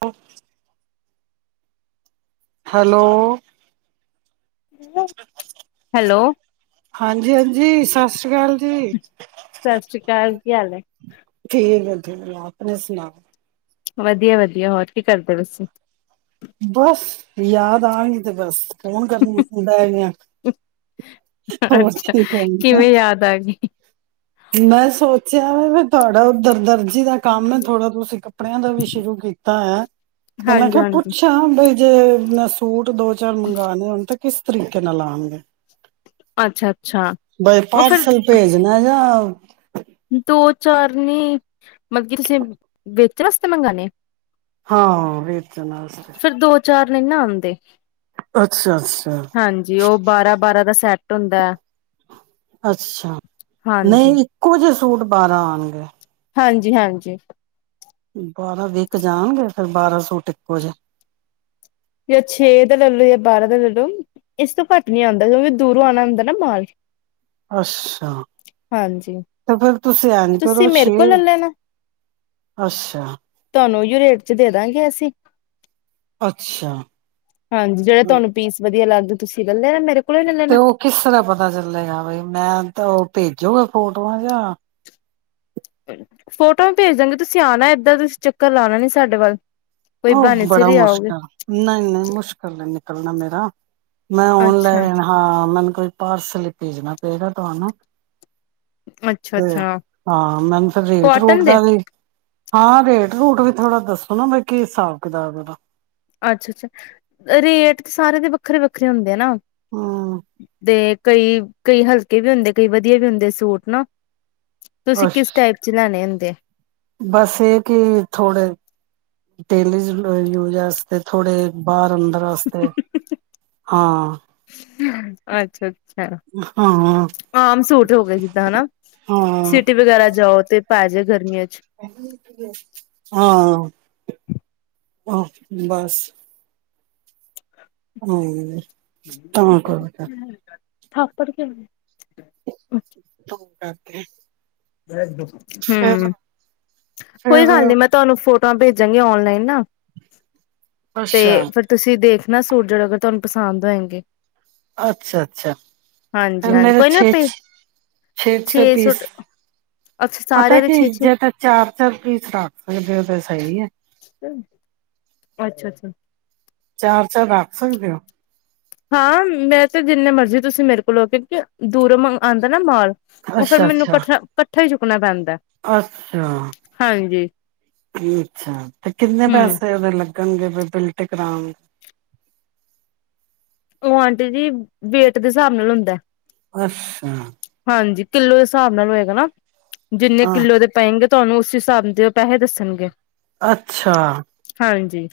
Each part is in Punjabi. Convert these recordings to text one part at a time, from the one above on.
ਆ ਹਾਲੋ ਹੈਲੋ ਹਾਂਜੀ, ਹਾਂਜੀ ਸਸ ਸ੍ਰੀ ਕਾਲ ਜੀ, ਸਤਿ ਸ਼੍ਰੀ ਅਕਾਲ ਕੀ ਹਾਲ ਹੈ? ਠੀਕ ਆ [unintelligible] ਆਪਨੀ ਸੁਨਾ? ਵਦੀਆ, ਵਦੀਆ ਹੋਰ ਕੀ ਕਰਦੇ ਪੇ ਸੀ? ਬੱਸ ਯਾਦ ਆਗੀ ਤੇ ਬਸ, ਫੋਨ ਕਰਨ ਨੂ ਹੁ ਟੈਮ ਨੀ ਆ, ਅ, ਹ ਹੋਰ ਅੱਛਾ ਕੀ ਕਰ ਕਿਵੇਂ ਯਾਦ ਆ ਗਈ? ਮੈਂ ਸੋਚੇਆ, ਤੁਆੜਾ ਓਦਰ ਦਰਜੀ ਦਾ ਕੰਮ ਐ ਥੋੜਾ ਤੁਸ ਤੇ ਕੱਪੜੇਆਂ ਦਾ ਵੀ ਸ਼ੁਰੂ ਕੀਤਾ ਹੋਯਾ, ਤੇ ਮੈਂ ਹਾਂਜੀ ਕੇਹਾ ਹਾਂਜੀ। ਪੁੱਛਾਂ ਬਈ ਜੇ ਮੈ ਸੂਟ ਦੋ ਚਾਰ ਮੰਗਾਨੇ ਹੋਨ ਤ ਕਿਸ ਤਰੀਕੇ ਨਾਲ ਆਨਗੇ? ਅੱਛਾ ਅੱਛਾ ਬਈ ਉਹ ਫਿਰ ਪਾਰਸਲ ਭੇਜਨਾ ਯਾ ਹ [inaudible] ਚਰਨੀ, ਮਕਬ ਕੀ ਤੁਸੀ ਵਿਚ ਵਾਸਤੇ ਮੰਗਾਨੀ? ਹਾਂ, ਵਚਨ ਆਸਤੇ। ਨਹੀਂ ਨਾ ਆਂਦੇ। ਅੱਛਾ ਹਾਂਜੀ ਉਹ ਬਾਰਾਂ ਬਾਰਾਂ ਦਾ ਸੈਟ ਟ ਹੁੰਦਾ। ਅੱਛਾ, ਨਹੀਂ ਹਾਂਜੀ। ਇੱਕੋ ਜਿਹੇ ਸੂਟ ਬਾਰਾਂ ਆਣਗੇ। ਹਾਂਜੀ-ਹਾਂਜੀ। ਬਾਰਾਂ ਵੀਕ ਜਾਣਗੇ? ਫੇਰ ਬਾਰਾਂ ਸੁਤ ਇੱਕੋ ਜੇ। ਜਾਂ ਛੇ ਦਾ ਲੈ ਲੋ ਜਾਂ ਬਾਰਾਂ ਦਾ ਲੈਲਓ ਇਸ ਤੋਂ ਘੱਟ ਨੀ ਆਂਦਾ ਕਿ ਵੀ ਦੂਰੋਂ ਆਣਾ ਹੁੰਦਾ ਨਾ ਮਾਲ। ਅੱਛਾ, ਹਾਂਜੀ। ਤੇ ਫੇਰ ਤੁਸੀਂ ਐਂਜ ਤੁਸੀਂ ਕਰੋ ਮੇਰੇ ਕੋਲ ਛੇ, ਲੈ ਲੈਣਾ ਅੱਛਾ ਉਹੀ ਰੇਟ ਚ ਦੇ ਦਾਂਗੇ ਅਸੀਂ। ਅੱਛਾ ਹਾਂਜੀ ਜਿਹੜਾ ਤੁਹਾਨੂੰ ਪੀਸ ਵਧੀਆ ਲੱਗ ਤੁਸੀਂ ਲੱਲੇ ਨਾ ਮੇਰੇ ਕੋਲੋਂ ਹੀ ਲੈ ਤੇ ਲੈਣਾ ਉਹ ਕਿਸ ਤਰ੍ਹਾਂ ਪਤਾ ਚੱਲੇਗਾ ਬਈ ਮੈਂ ਤਾਂ ਉਹ ਭੇਜੋਗੇ ਫੋਟੋਆਂ ਜਾਂ ਫੋਟੋ ਵੀ ਭੇਜ ਦਾਂਗੇ, ਤੁਸੀਂ ਆਣਾ ਨੀ ਇਦਰ, ਤੁਸੀਂ ਚੱਕਰ ਆਣਾ ਨੀ ਸਾਡੇ ਵੱਲ। ਕੋਈ ਬਹਾਨੇ ਉਹ ਸਿਰ ਬੜਾ ਹੀ ਆਓਗੇ ਮੁਸ਼ਕਿਲ, ਨਹੀਂ-ਨਹੀਂ ਮੁਸ਼ਕਿਲ ਹੈ ਨਿਕਲਣਾ ਮੇਰਾ, ਮੈਂ ਅੱਛਾ ਔਨਲਾਈਨ ਹਾਂ ਮੈਨ ਕੋਈ ਪਾਰਸਲ ਭੇਜਣਾ ਪਏਗਾ ਤੁਹਾਨੂੰ। ਅੱਛਾ ਤੇ ਅੱਛਾ ਹਾਂ ਮੈਨੂੰ ਫਿਰ ਰੇਟ ਰੂਟ ਕੋਟਨ ਦੇ ਦਾ ਵੀ ਹਾਂ ਰੇਟ ਰੂਟ ਵੀ ਥੋੜਾ ਦੱਸੋ ਨਾ ਬਈ ਕੀ ਹਿਸਾਬ ਕਿਤਾਬ ਉਹਦਾ। ਅੱਛਾ-ਅੱਛਾ, ਰੇਟ ਤੇ ਸਾਰੇ ਦੇ ਵੱਖਰੇ-ਵੱਖਰੇ ਹੁੰਦੇ ਆ ਨਾ। ਹੂੰ ਦੇ ਕਈ ਕਈ ਹਲਕੇ ਵੀ ਹੁੰਦੇ, ਕਈ ਵਧੀਆ ਵੀ ਹੁੰਦੇ ਸੂਟ ਨਾ। ਤੁਸੀਂ ਕਿਸ ਟਾਈਪ ਚ ਲਾਣੇ ਹੁੰਦੇ? ਤੇ ਬਸ ਇਹ ਕਿ ਥੋੜੇ ਡੈਲੀ ਯੂਜ਼ ਆਸਤੇ ਥੋੜੇ ਬਾਹਰ ਅੰਦਰ ਆਸਤੇ, ਹਾਂ। ਅੱਛਾ। ਛਾ, ਹਾਂ ਆਮ ਸੂਟ ਹੋ ਗਏ ਜਿੱਦਾਂ ਹਨਾ, ਹਾਂ ਸਿਟੀ ਵਗੈਰਾ ਜਾਓ ਤੇ ਪੈ ਜੇ ਗਰਮੀਆਂ ਚ ਹਾਂ। ਆਹ ਬਸ। ਹੂ। [unintelligible] ਥਾਪੜ ਕੇ ਤੇ [unintelligible] [unintelligible] ਹੂੰ, ਕੋਈ ਫਿਰ ਗੱਲ ਨੀ ਮੈਂ ਤੁਆਨੂੰ ਫੋਟ ਤਾਂ ਭੇਜਾਂਗੀ ਓਨਲਾਈਨ ਨਾ। ਤੇ ਅੱਛਾ ਫੇਰ ਤੁਸੀ ਦੇਖ [unintelligible] ਅੱਛਾ, ਅੱਛਾ ਫੇਰ ਹਾਂਜੀ-ਹਾਂਜੀ ਮੇਰੇ ਕੋਈ ਨਾ ਛੇ, ਭੇ ਛ, ਛੇ, ਛੇ ਪੀਸ ਅੱਛਾ ਪਤਾ ਸਾਰਿਆਂ ਦੇ ਕੀ, ਛੇ-ਛੇ ਜੇ ਤੇ ਚਾਰ, ਚਾਰ ਪੀਸ ਰੱਖ ਲਬੇ ਓਦੇ ਚੋ ਸਈ ਐ। [inaudible] ਅੱਛਾ, ਅੱਛਾ ਚਾਰ, ਚਾਰ ਰੱਖ ਸਕਦੇ ਓ? ਹਾਂ, ਮੇ ਤੇ ਜਿੰਨੇ ਮਰਜ਼ੀ ਤੁਸੀਂ ਮੇਰੇ ਕੋਲੋਂ ਟਿਕੇ ਦੂਰੋਂ ਮੰ ਆਂਦਾ ਨਾ ਮਾਲ। ਓ ਫੇਰ ਮੈਨੂੰ ਕੱਠ, ਕੱਠਾ ਇ ਕੱਠਾ ਹੀ ਚੁੱਕ [inaudible] ਅੱਸਾ ਅ ਅੱਛਾ, ਤੇ ਕਿੰਨੇ ਹੂੰ ਪੈਸੇ ਓਦੇ ਲੱ [unintelligible] ਓ ਆਂਟੀ ਜੀ, ਵੇਟ ਦੇ ਸ੍ਹਾਬ ਨਾਲ ਹੁੰਦੈ ਅੱਛਾ ਹਾਂਜੀ। ਕਿੱਲੋ ਦੇ ਸ੍ਹਾਬ ਨਾਲ ਹੋਏਗਾ ਨਾ। ਜਿੰਨੇ ਕਿੱਲੋ ਆਹ ਦੇ ਪਏਂਗੇ ਤੁਹਾਨੂੰ ਉਸੀ ਹਿਸਾਬ ਦੇਂ, ਓ ਪੈਹੇ ਦੱਸਨਗੇ। ਅੱਛਾ। ਹਾਂਜੀ।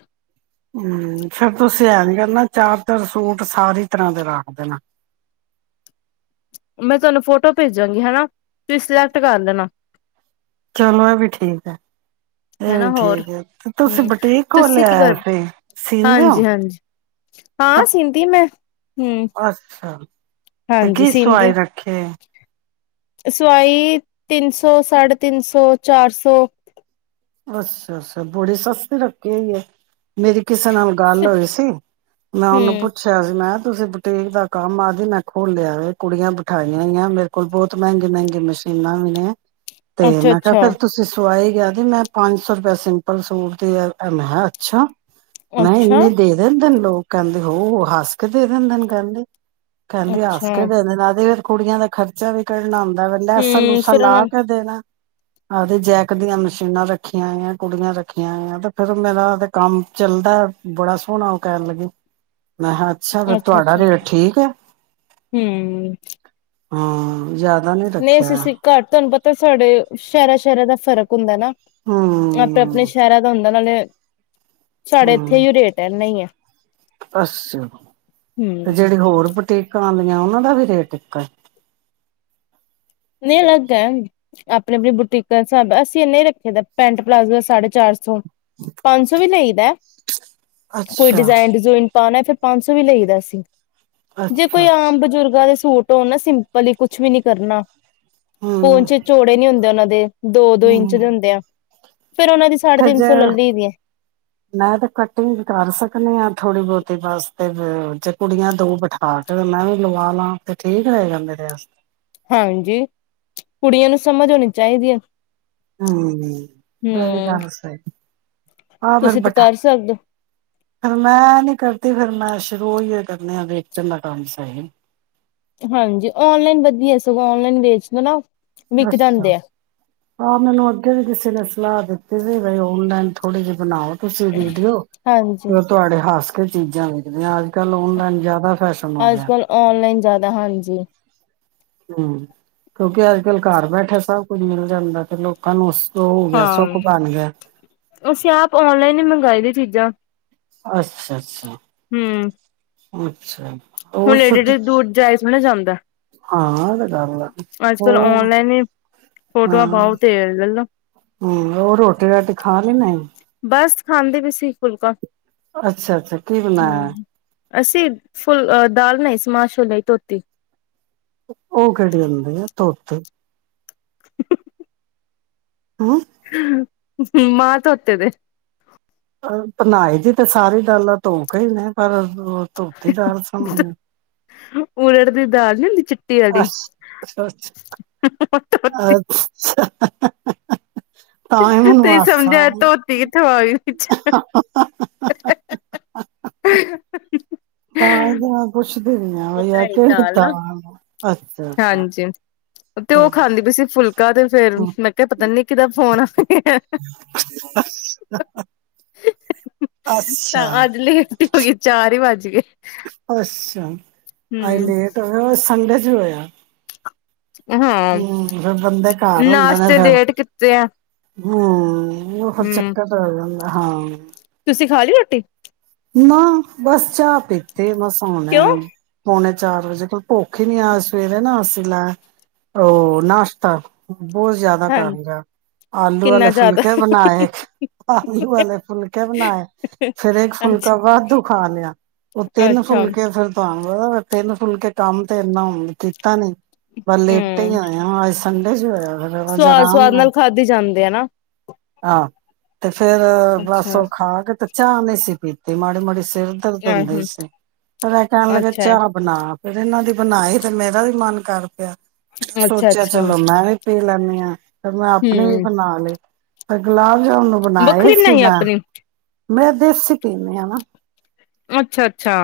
ਹੂੰ, ਫਿਰ ਤੁਂਸੀ ਐਂਜ ਕਨਾ ਚਾਰ, ਚਾਰ ਸੂਟ ਸਾਰੀ ਤਰ੍ਹਾਂ ਦੇ ਰਾਖ ਦੇਨਾ। ਮੈਂ ਤੁਆਨੂੰ ਫੋਟੋ ਭੇਜਾਂਗੀ, ਹਨਾ ਤੁਸ ਸਿਲੈਕਟ ਕਰ ਲੈਨਾ। ਚਲੋ ਏ ਵੀ ਠੀਕ ਐ। ਏ ਹਨਾ ਵੀ ਹੋਰ ਠੀਕ ਐ, ਤੇ ਤੁਸੀ ਹੂੰ ਬਟੀਕ ਤੁਸੀਂ ਖੋਲੇਆ ਕੀ ਕਰਦੇ ਏ? [inaudible] ਸੀਲਦੇ ਓ ਹਾਂਜੀ-ਹਾਂਜੀ ਕ ਹਾਂ ਸੀਂਦੀ ਮੈਂ ਹੂੰ ਅੱਛਾ, ਤੇ ਕੀ ਸਵਾਈ ਰੱਖੀ ਏ? ਏ ਸਵਾਈ ਤਿੰਨ ਸੋ, ਸਾੜੇ ਤਿੰਨ ਸੋ, ਚਾਰ ਸੋ ਅੱਸਾ, ਅੱਸੈ ਬੜੀ ਸਸਤੀ ਰੱਖੀ ਹੋਈ ਏ। ਮੇਰੀ ਕਿਸੇ ਨਾਲ ਗੱਲ ਹੂੰ ਹੋਈ ਸੀ, ਮੈਂ ਓਨੂੰ ਪੁੱਛੇਆ ਸੀ ਮੈਂ ਆ ਤੁਸੀ ਬੁਟੀਕ ਦਾ ਕੰਮ ਐ ਜਿਮੇ ਖੋਲੇਆ ਵੇ, ਕੁੜੀਆਂ ਬਿਠਾਈਯਾਂ ਹੋਈਆਂ, ਮੇਰ ਕੋਲ ਬੋਤ ਮੈਂਗੇ ਮੈਂਗੇ ਮਸ਼ੀਨਾਂ ਵੀ ਨੇ ਤੇ ਮੈਂ ਕੇਆ ਅੱਛਾ-ਅੱਛਾ ਫਿਰ ਤੁਸੀ ਸਵਾਈ [inaudible] ਪੰਜ ਸੋ ਰਪੈ, ਸਿੰਪਲ ਸੂਟ ਦੀ ਮੈ ਹਾ ਅੱਛਾ ਮੈਂ ਐ ਇਨੇ ਦੇ ਦਿੰਦੇ ਨ ਲੋਕ। ਓ ਕੈਂਦੇ, ਹੋਰ ਹੱਸ ਕੇ ਦੇ ਦਿੰਦੇ ਨੇ ਕੈਂਦੀ। ਕੈਂਦੀ ਹਾੱਸ ਅੱਛਾ-ਅੱਛਾ ਕੇ ਦੇਦੇਨ ਨਾਲ ਫੇ ਕੁੜੀਆਂ ਦਾ ਖਰਚਾ ਵੀ ਕੱ ਬਣਾਓਂਦਾ ਵੈ, ਹੂੰ ਲੈਸਾ-ਲੂਸਾ ਫਿਰ ਲਾ ਉਹਨਾਂ ਕੇ ਦੇਨੈ? ਆਤੇ ਜੈਕ ਦੀਆਂ ਮਸ਼ੀਨਾਂ ਰੱਖ ਰੱਖੀਯਾਂ ਆਈਆਂ, ਕੁੜੀਯਾਂ ਰੱਖੀਆਂ, ਤੇ ਫਿਰ ਮੇਰਾ ਤੇ ਕੰਮ ਚੱਲਦਾ ਬੜਾ ਸੋਣਾ ਓ ਕੈਣ ਲੱਗੀ ਮੈਂ ਹਾ ਅੱਛਾ, ਫੇਰ ਤੁਆਡਾ ਅੱਛਾ-ਅੱਛਾ ਰੇਟ ਠੀਕ ਐ। ਹਾਂ ਜ਼ਿਆਦਾ ਨੀ ਨਈ ਰੱਖਿਆ ਅਸੀ ਸੀ ਘੱਟ ਥਨੂੰ ਪਤਾ ਤੇ ਸਾੜੇ ਸੈ਼ਰਾਂ ਸੈ਼ਰਾਂ ਦਾ ਫ਼ਰਕ ਹੁੰਦ ਨਾ। ਆਪਨੇ ਆਪਨੇ ਹਮ ਸੈ਼ਰਾਂ ਦਾ ਹੁੰਦਾ ਨਾਲ ਸਾੜੇ ਏਥੇ ਏਇਓ ਰੇਟ ਐ ਏਨਾ ਈ ਐ। ਅ ਅੱਸਯਾ, ਤੇ ਹੂੰ ਜੇੜੇ ਹੋਰ ਬਟਿਕ [unintelligible] ਓਨਾਂ ਦਾ ਵੀ ਰੇਟ ਇੱਕੋ ਏ? ਨੀ ਅਲੱਗ ਐ, ਆਪਣੀ ਆਪਣੀ ਬੁਟੀਕਾਂ ਦੇ ਸਾਬੈ, ਅਸੀਂ ਐਨੇ ਈ ਰੱਖੇ ਦਾ। ਪੈਂਟ ਪਲਾਜ਼ੋ ਸਾੜੇ ਚਾਰ ਸੋ, ਪੰਜ ਸੋ ਵੀ ਲਈ ਦੈ ਕੋਈ ਅੱਛਾ ਡਿਜ਼ਾਇਨ ਡੂਜ਼ਾਇਨ ਪਾਨੈ ਫਿਰ ਪੰਜ ਸੋ ਵੀ ਲਈਦਾ ਅਸੀ। ਜੇ ਕੋਈ ਅੱਛਾ ਆਮ ਬਜ਼ੁਰਗਾਂ ਦੇ ਸੂਟ ਹੋ ਨਾ ਸਿੰਪਲ ਈੲ ਕੁਛ ਵੀ ਨੀ ਕਰਨਾ ਹਮ ਪੋਂਚੇ ਚੋੜੇ ਨੀ ਹੁੰਦੇ ਓਨਾਂ ਦੇ ਤੇ [inaudible] ਦੋ ਦੋ ਹਮ ਇੰਚ ਦੇ ਹੁੰਦੇ ਆ। ਫੇਰ ਉਹਨਾਂ ਦੀ ਸਾਢੇ ਤੇ ਤਿੰਨ ਜੇ, ਸੌ ਲੱਲੀ ਦੀ ਹੈ ਮੈਂ ਤਾ ਕਟਿੰਗ ਕਰ ਸਕਨੀ ਹਾਂ ਥੋੜੀ ਬੋਤ ਤੇ ਦਸ ਤੇ, ਜੇ ਕੁੜੀਆਂ ਦੋ ਬਠਾ ਕੇ ਮੈਂ ਵੀ ਲਵਾ ਲਾ, ਤੇ ਠੀਕ ਰਹੇਗਾ ਮੇਰੇ ਵਾਸ ਹੈਂਜੀ, ਕੁੜੀਆਂ ਨੂੰ ਸਮਝ ਹੋਨੀ ਚਾਈਦੀ ਐ। [inaudible] ਹਾਂ ਫਿਰ ਤੁਸੀਂ ਤੇ ਬਠਾ ਕਰ ਸਕਦੇ ਫਿਰ ਮੈਂ ਨੀ ਕਰਦੀ। ਤੇ ਫਿਰ ਮੈਂ ਸ਼ੁਰੂ ਓਈਓ ਕਰਨੇ ਆ ਵੇਚਨ ਦਾ ਕੰਮ ਸਹੀ। ਹਾਂਜੀ, ਓਨਲਾਈਨ ਵਦੀਆ ਸਗੋਂ ਔਨਲਾਈਨ ਵੇਚਨੇ ਨਾ ਵਿਕ ਅੱਸਾ, ਜਾਂਦੇ ਆ ਹਾਂ ਮੈਨੂੰ ਅੱਗੇ ਵੀ ਕਿੱਸੀ ਦੱਸੇਆ ਸਲ੍ਹਾ ਦਿੱਤੀ ਸੀ ਬਈ ਓਨਲਾਈਨ ਥੋੜੇ ਜੇ ਬਨਾਓ। ਤੁਸੀ ਵੀਡੀਓ, ਹਾਂਜੀ ਓ ਤੁਹਾਡੇ ਹਾਸ ਤੇ ਚੀਜਾ ਵਿਕਦੀਆਂ ਅੱਜ -ਕੱਲ ਓਨਲਾਨ ਜੇਆਦਾ ਅੱਜ-ਕੱਲ ਓਨਲਾਈਨ ਜਾਦਾ ਹਾਂਜੀ। ਹੰਉਂ, ਕੇਓਕੇ ਅੱਜ-ਕੱਲ੍ਹ ਘਾਰ ਬੈਠੇਆ ਸਭ ਕੁੱਝ ਮਿਲ ਜਾਂਦੈ ਤੇ ਲੋਕਾਂ ਨੂੰ ਹੋ ਗਿਆ ਹਾਂ ਸੁੱਖ ਬਣ ਗਿਆ ਅਸੀ ਆਪ ਓਨਲਾਈਨ ਨਈਂ ਮੰਗਾਈ ਦੀਆਂ ਚੀਜ਼ਾਂ। ਆਛਾ ਅਛਛਾ। ਹੂੰ [unintelligible] ਹੋਰ ਹੁਨ ਏਡੀ ਛੁੱਟੀ ਏਡੀ ਦੂਰ ਜਾਏਜ ਥੋੜਾ ਜਾਂਦਾ। ਆ। ਗੱਲ ਅੱਜ-ਕੱਲ ਹੋਰ ਓਨਲਾਈਨ ਈ ਫੋਟੋਆਂ ਪਾਓ ਤੇ ਲੇਲੋ। ਹੂੰ ਹੋਰ ਰੋਟੀੇ-ਰਾਟੀ ਖਾ ਖਾ ਲੈ ਨੇ। ਬਸ ਖਾਂਦੇ ਵੀ ਸੀ ਫੁਲਕਾ। ਅੱਛਾ ਅੱਛਾ ਕੀ ਬਨਾਇਆ। ਅਸੀ ਫੁੱਲ ਅ ਦਾਲ ਬਨਾਈ ਸੀ ਮਾ ਛੋਲਿਆਂ ਦੀ ਧੋਤੀ। ਉਅ ਕਿਹੜੇ ਹੁੰਦੇ ਆ ਧੋਤੇ। [inaudible] ਮਾਅ ਧੋਤੇ ਦੇ। ਅ ਬਨਾਈ ਦੀ ਤ ਸਾਰੀ ਦਾਲਾਂ ਧੋਂ ਕੀ ਨੇ ਪਰ ਉ ਧੋਤੀ ਦਾਲ ਸਮਝਦੇ। ਉਡਦ ਦੀ ਦਾਲ ਨੀ ਹੁੰਦੀ? ਚਿੱਟ ਅੱੱਛ ਛਾ ਧੋਤੀ ਛਾ ਛਾਅ। [unintelligible] ਤੁਸੀ ਸਮਝਿਆ ਧੋਤੀ ਕਿਥੋ ਆ ਗੀ ਵਿਚ [inaudible] ਤਾਂ ਇਹਦੇ ਨਾਲ ਕੁਛ ਓਈ ਆ ਬਣਾਈ ਕਿਹੜੀ ਨਾ ਦਾਲ ਆ? ਅੱਛਾ ਛਾ ਛਾ ਹਾਂਜੀ ਤੇ ਉਹ ਖਾਂਦੀ ਪਈ ਸੀ ਫੁਲਕਾ [inaudible] ਮੈਂ ਕਿਹਾ ਪਤਾ ਨਹੀਂ ਕੀਦਾ ਫੋਨ ਆ ਗਿਆ [unintelligible] ਅੱਛਾ ਤਾਂ ਅੱਜ ਲੇਟ ਈ ਹੋਗੀ ਚਾਰ ਵੱਜ [unintelligible] ਅਛਾ ਆਜ ਹੂੰ ਲੇਟ ਹੋਗੇ ਸੰਡੇ ਕੀ ਹੋਇਆ? ਅ ਹਾਂ ਹਮ ਫਿਰ ਬੰਦੇ ਘਰ ਨਾਸ਼ਤੇ ਲੇਟ ਕਿੱਤੇ ਆ ਹੂਅ ਊ ਫੇਰ ਹੂੰ। ਚੱਕਰ ਤਾ ਆ ਜਾਦਾਂ ਹਾਂ ਤੁਸੀਂ ਖਾ ਲਈ ਰੋਟੀ ਨਾ ਬੱਸ ਚਾ ਇੱਤੇ ਮਸਾ ਓਣੈ ਕਿਉਂ ਪੋਣੇ ਚਾਰ ਵਜੇ ਕੋਲ ਭੁੱਖ ਨੀ ਐ, ਆਜ ਸਵੇਰੇ ਨਾ ਆਸੀਂ ਲੈ ਓ ਨਾਸ਼ਤਾ ਬੋਤ ਜਿਆਦਾ ਕਰ ਹਾਂਜੀ ਲੇਆ ਆਲੂ ਵਾਲੇ ਕਿੰਨਾ ਜ਼ਿਆਦਾ ਫੁਲਕੇ ਬਨਾਏ, ਆਲੂ ਵਾਲੇ ਫੁਲਕੇ ਬਨਾਏ ਫੇਰ ਇੱਕ ਫੁਲਕਾ ਅੱਛਾ ਵਾਦੁ ਖਾ ਲੇਆ ਓ ਤਿੰਨ ਅੱਛਾ ਫੁਲਕੇ ਫੇਰ ਤਾਂ ਹੋਰ ਤੇਨ ਫੂਲਕੇ ਕੰਮ ਤੇ ਇੰਨਾ ਹੁਨ ਕੀਤਾ ਨੀ ਪਰ ਲੇਟੇ ਈ ਹੂੰ ਹਾਏਂ ਆ ਅਸ ਸੰੰਡੇ ਜੋ਼ ਹੋਏਆ ਸਵਾਦ, ਸਵਾਦ ਨਾਲ ਖਾਦੀ ਜਾਂਦੀ ਆ ਨਾ। ਹਾਂ ਤੇ ਫੇਰ, ਬਸ ਅੱਛਾ ਓ ਖਾ ਕੇ, ਤੇ ਚਾਹ ਨਹੀਂ ਸੀ ਪੀਤ ਮਾੜੇ, ਮਾੜੇ ਸਿਰ ਦਰਦ ਅ ਹੁੰਦੈ ਈ ਸੀ ਫਿਰ ਐ ਕੈਣ ਲੱਗੈ ਅੱਛਾ ਚਾਹ ਬਨਾ ਫਿਰ ਏਨਾ ਦੀ ਬਨਾਈ, ਤੇ ਮੇਰਾ ਵੀ ਮਨ ਕਰ ਪੇਆ। ਮ ਅੱਛਾ ਸੋਚਿਆ ਅੱਛਾ ਚਲੋ ਮੈਂ ਵੀ ਪੀ ਲੈਨੀ ਐ ਫੇਰ ਮੈਂ ਆਪਣੇ ਵੀ ਹੂੰ ਬਣਾ ਲੇ। ਤੇ ਗਲਾਸ [inaudible] ਨੂੰ ਬਣਾਏ ਵੱਖਰੀ ਸੀ ਬਣਾਈ ਮੈਂ ਆਪਣੀ ਮੈਂ ਦੇਸੀ ਪੀਨੀ ਆ ਨਾ। ਅੱਛਾ-ਅੱਛਾ।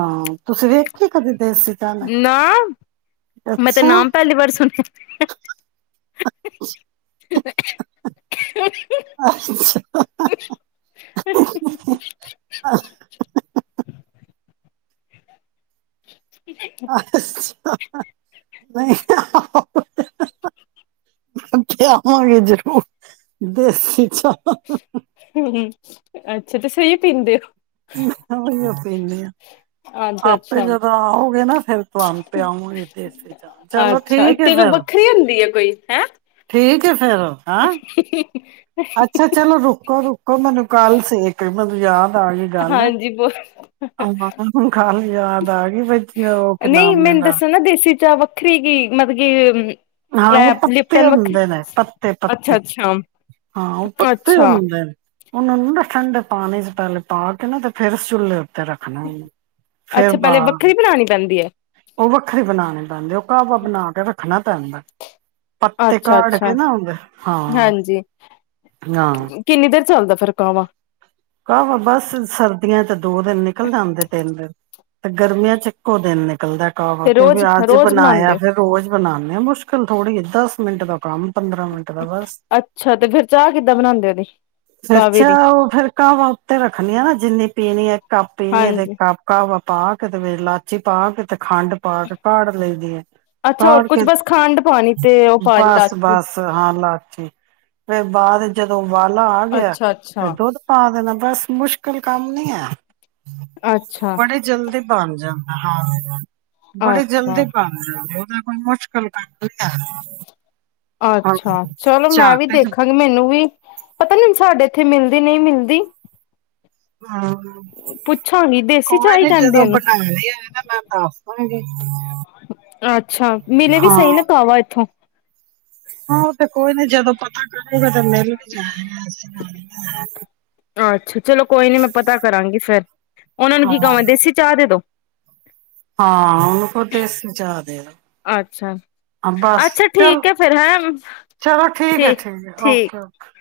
ਹਾਂ। ਤੁਸੀਂ ਵੇਖੀ ਕਦੇ ਦੇਸੀ ਚਾਹ ਮੈਂ ਨਾ ਮੈਂ ਤੇ ਅੱਛਾ ਨਾਮ ਪੈਲੀ ਵਾਰ ਸੁਨੇਆ ਹ, ਹ, ਅ ਈ, ਈ, ਹ, ਹ, ਹੇ ਅੱਛਾ। [unintelligible] ਅੱਸਾ। ਹਾ, ਹਾ, ਹ, ਹ। ਹ, ਹ, ਹ ਪੇਆਵਾਂਗੇ ਜਰੂਰ ਦੇਸੀ ਚਾ। [inaudible] ਤੁਸੀਂ ਏਈ ਪੀਂਦੇ ਓ। ਮੈਂ ਉਹੀਓ ਪੀਨੀ ਆ। ਹੋ ਅੱਛਾ ਆਪੇ ਅੱਛਾ। ਜਦੋਂ ਆਓਗੇ ਨਾ, ਫਿਰ ਤੁਹਾਨੂੰ ਪਿਆਉਂਗੀ ਦੇਸੀ ਚਾਹ ਚਲੋ ਅੱਛਾ ਠੀਕ ਏ ਤੇ ਕੋਈ ਫਿਰ ਵੱਖਰੀ ਹੁੰਦੀ ਹੈ ਕੋਈ ਹੈਂ ਠੀਕ। ਹੈ ਫਿਰ ਹਾਂ [unintelligible] ਅੱਛਾ ਚਲੋ ਰੁਕੋ-ਰੁਕੋ ਮੈਨੂੰ ਕਾਲ ਸੇ ਫੇਰ ਮੈਨੂੰ ਯਾਦ ਆ ਗਈ ਗੱਲ। [inaudible] ਆਹ ਹੁਨ ਖਾਲੇ ਯਾਦ ਆਗੀ [unintelligible] ਕੇ ਨਾਮ ਲੈਂਦਾ। ਚਾ ਵੱਖਰੀ ਕੀ ਮਤਕੀ ਹਾਂ, ਉਹ ਪੱਤੇ ਹੁੰਦੇ ਨੇ ਅੱਛਾ ਪੱਤੇ-ਪੱਤੇ ਅੱਛਾ ਹਾਂ, ਉਹ ਪੱਤੇ ਅੱਛਾ ਹੁੰਦੇ ਨੇ ਉਹਨਾ ਨੂੰ ਨਾ ਠੰਡੇ ਪਾਣੀ ਚ ਪਹਿਲੇ ਪਾ ਕੇ ਨਾ ਤੇ ਫੇਰ ਸੁਲੀਓ ਅੱਛਾ ਪਹਿਲੇ ਵੱਖਰੀ ਬਣਾਉਣੀ ਪੈਂਦੀ ਐ? ਉਹ ਵੱਖਰੇ ਬਣਾਨੇ। ਉਹ ਕਾਵਾ ਬਣਾ ਕੇ ਰੱਖਣਾ ਪੈਦਾਂ। ਪੱਤੇ ਅੱਛਾ ਕਾੜ ਅੱਛਾ ਕੇ ਨਾ ਹਾਂ- ਹਾਂਜੀ ਹਾਂ। ਕਿੰਨੀ ਦੇਰ ਚੱਲਦਾ ਫਿਰ ਕਾਵਾ। ਕਾਹਵਾ ਬਸ ਸਰਦੀਆਂ ਚ ਦੋ ਦਿਨ ਨਿਕਲ ਜਾਂਦੇ ਤਿੰਨ ਦਿਨ ਤੇ ਗਰਮੀਆਂ ਚ ਇੱਕ ਓ ਦਿਨ ਨਿਕਲਦਾ। ਹਾਂ, ਤੇ ਕਿਉਂਕਿ ਰੋਜ਼ ਅੱਜ ਰੋਜ਼ ਬਨਾਇਆ ਬਣਾਉਂਦੇ ਹੋ ਫਿਰ ਰੋਜ਼ ਬਨਾਨੇ ਆ ਮੁਸ਼ਕਿਲ ਥੋੜ੍ਹੀ ਆ ਦੱਸ ਮਿੰਟ ਦਾ ਕਾਮ ਅੱਛਾ ਤੇ ਫੇਰ ਚਾਹ ਕਿੱਦਾਂ ਬਨਾਦੇ ਉਹਦੀ ਕਾਵੇ ਦੀ? ਕਾਵਾਂ ਉੱਤੇ ਰੱਖਣੇ ਆਂ ਨਾ ਜਿੰਨੀ ਪੀਣੀ ਹੈ ਕੱਪ ਪੀਣੀ ਹੈ ਤੇ ਹਾਂਜੀ ਕੱਪ-ਕਪ। ਪਾ ਕਿ ਤੇ ਲਾਚੀ ਪਾ ਕੇ ਤੇ ਖੰਡ ਪਾ ਕੇ ਕਾੜ ਲਈ ਦੀ ਏ। ਅੱਛਾ ਹੋਰ ਕਾੜ ਕੁਛ ਕੇ ਬਸ ਖੰਡ ਪਾਣੀ ਤੇ ਉਹ ਪਾਣੀ ਲਾਚੀ ਬਸ-ਬਸ ਹਾਂ ਲਾਚੀ ਫੇਰ ਬਾਅਦ ਜਦੋ ਵਾਲਾ ਆ ਗਿਆ ਅੱਛਾ ਫੇਰ ਅੱਛਾ ਦੁੱਧ ਪਾ ਦੇਨਾ ਬਸ ਮੁਸ਼ਕਿਲ ਮੁ ਕੰਮ ਨਈ ਆਇਆ। ਅੱਛਾ ਬੜੇ ਜਲਦੀ ਬਨ ਜਾਦਾਂ ਹਾਂ ਬੜੇ ਅੱਛਾ ਜਲਦੀ ਪਾਦੇਂ ਓ ਤੇ ਕੋਈ ਮੁਸ਼ਕਲ ਕੰਮ ਨੀ ਹੈ ਹਾਂਜੀ ਆਛਾ, ਚਲੋ ਮੈਂ ਵੀ ਝੱਟ ਚ ਦੇਖਾਂਗੀ। ਮੈਨੂੰ ਵੀ ਪਤਾ ਨੀ ਸਾਡੇ ਉੱਥੇ ਮੈਂਦੀ ਨਈ ਮਿਲਦੀ। ਹ ਪੁੱਛਾਂਗੀ ਦੇਸੀ ਕੋਈ ਚਾਹ ਹੀ ਨੀ ਕਹਿੰਦੇ ਜਦੋਂ ਉਹਨੂੰ ਬਨਾਉਦੀ ਹੋਈ। ਮੈਂ ਦੱਸ ਦਾ ਗੀ। ਅੱਛਾ ਮਿਲੇ ਵੀ ਹਾ ਸਹੀ ਨਾ ਕਾਵਾ ਇੱਥੋਂ ਹਾਂ ਉਹ ਤੇ ਕੋਈ ਨੀ, ਜਦੋ ਪਤਾ ਕਰੇਗਾ। [inaudible] ਆਛਾ ਚਲੋ ਕੋਈ ਨੀ, ਮੈਂ ਪਤਾ ਕਰਾਂਗੀ ਫੇਰ। ਉਹਨਾਂ ਨੂੰ ਹਾਂ ਕੀ ਕਵਾ? ਦੇਸੀ ਚਾਹ ਦੇ ਦੋ। ਹਾਂ ਉਹਨੂੰ ਕੋ ਦੇਸੀ ਚਾ ਦੇ ਅੱਛਾ ਬਸ ਅੱਛਾ ਚਲ ਠੀਕ ਹੈ ਫੇਰ ਹੈਂ ਚਲੋ ਠੀਕ ਹੈ ਠੀਕ ਓਕੇ ਓਕੇ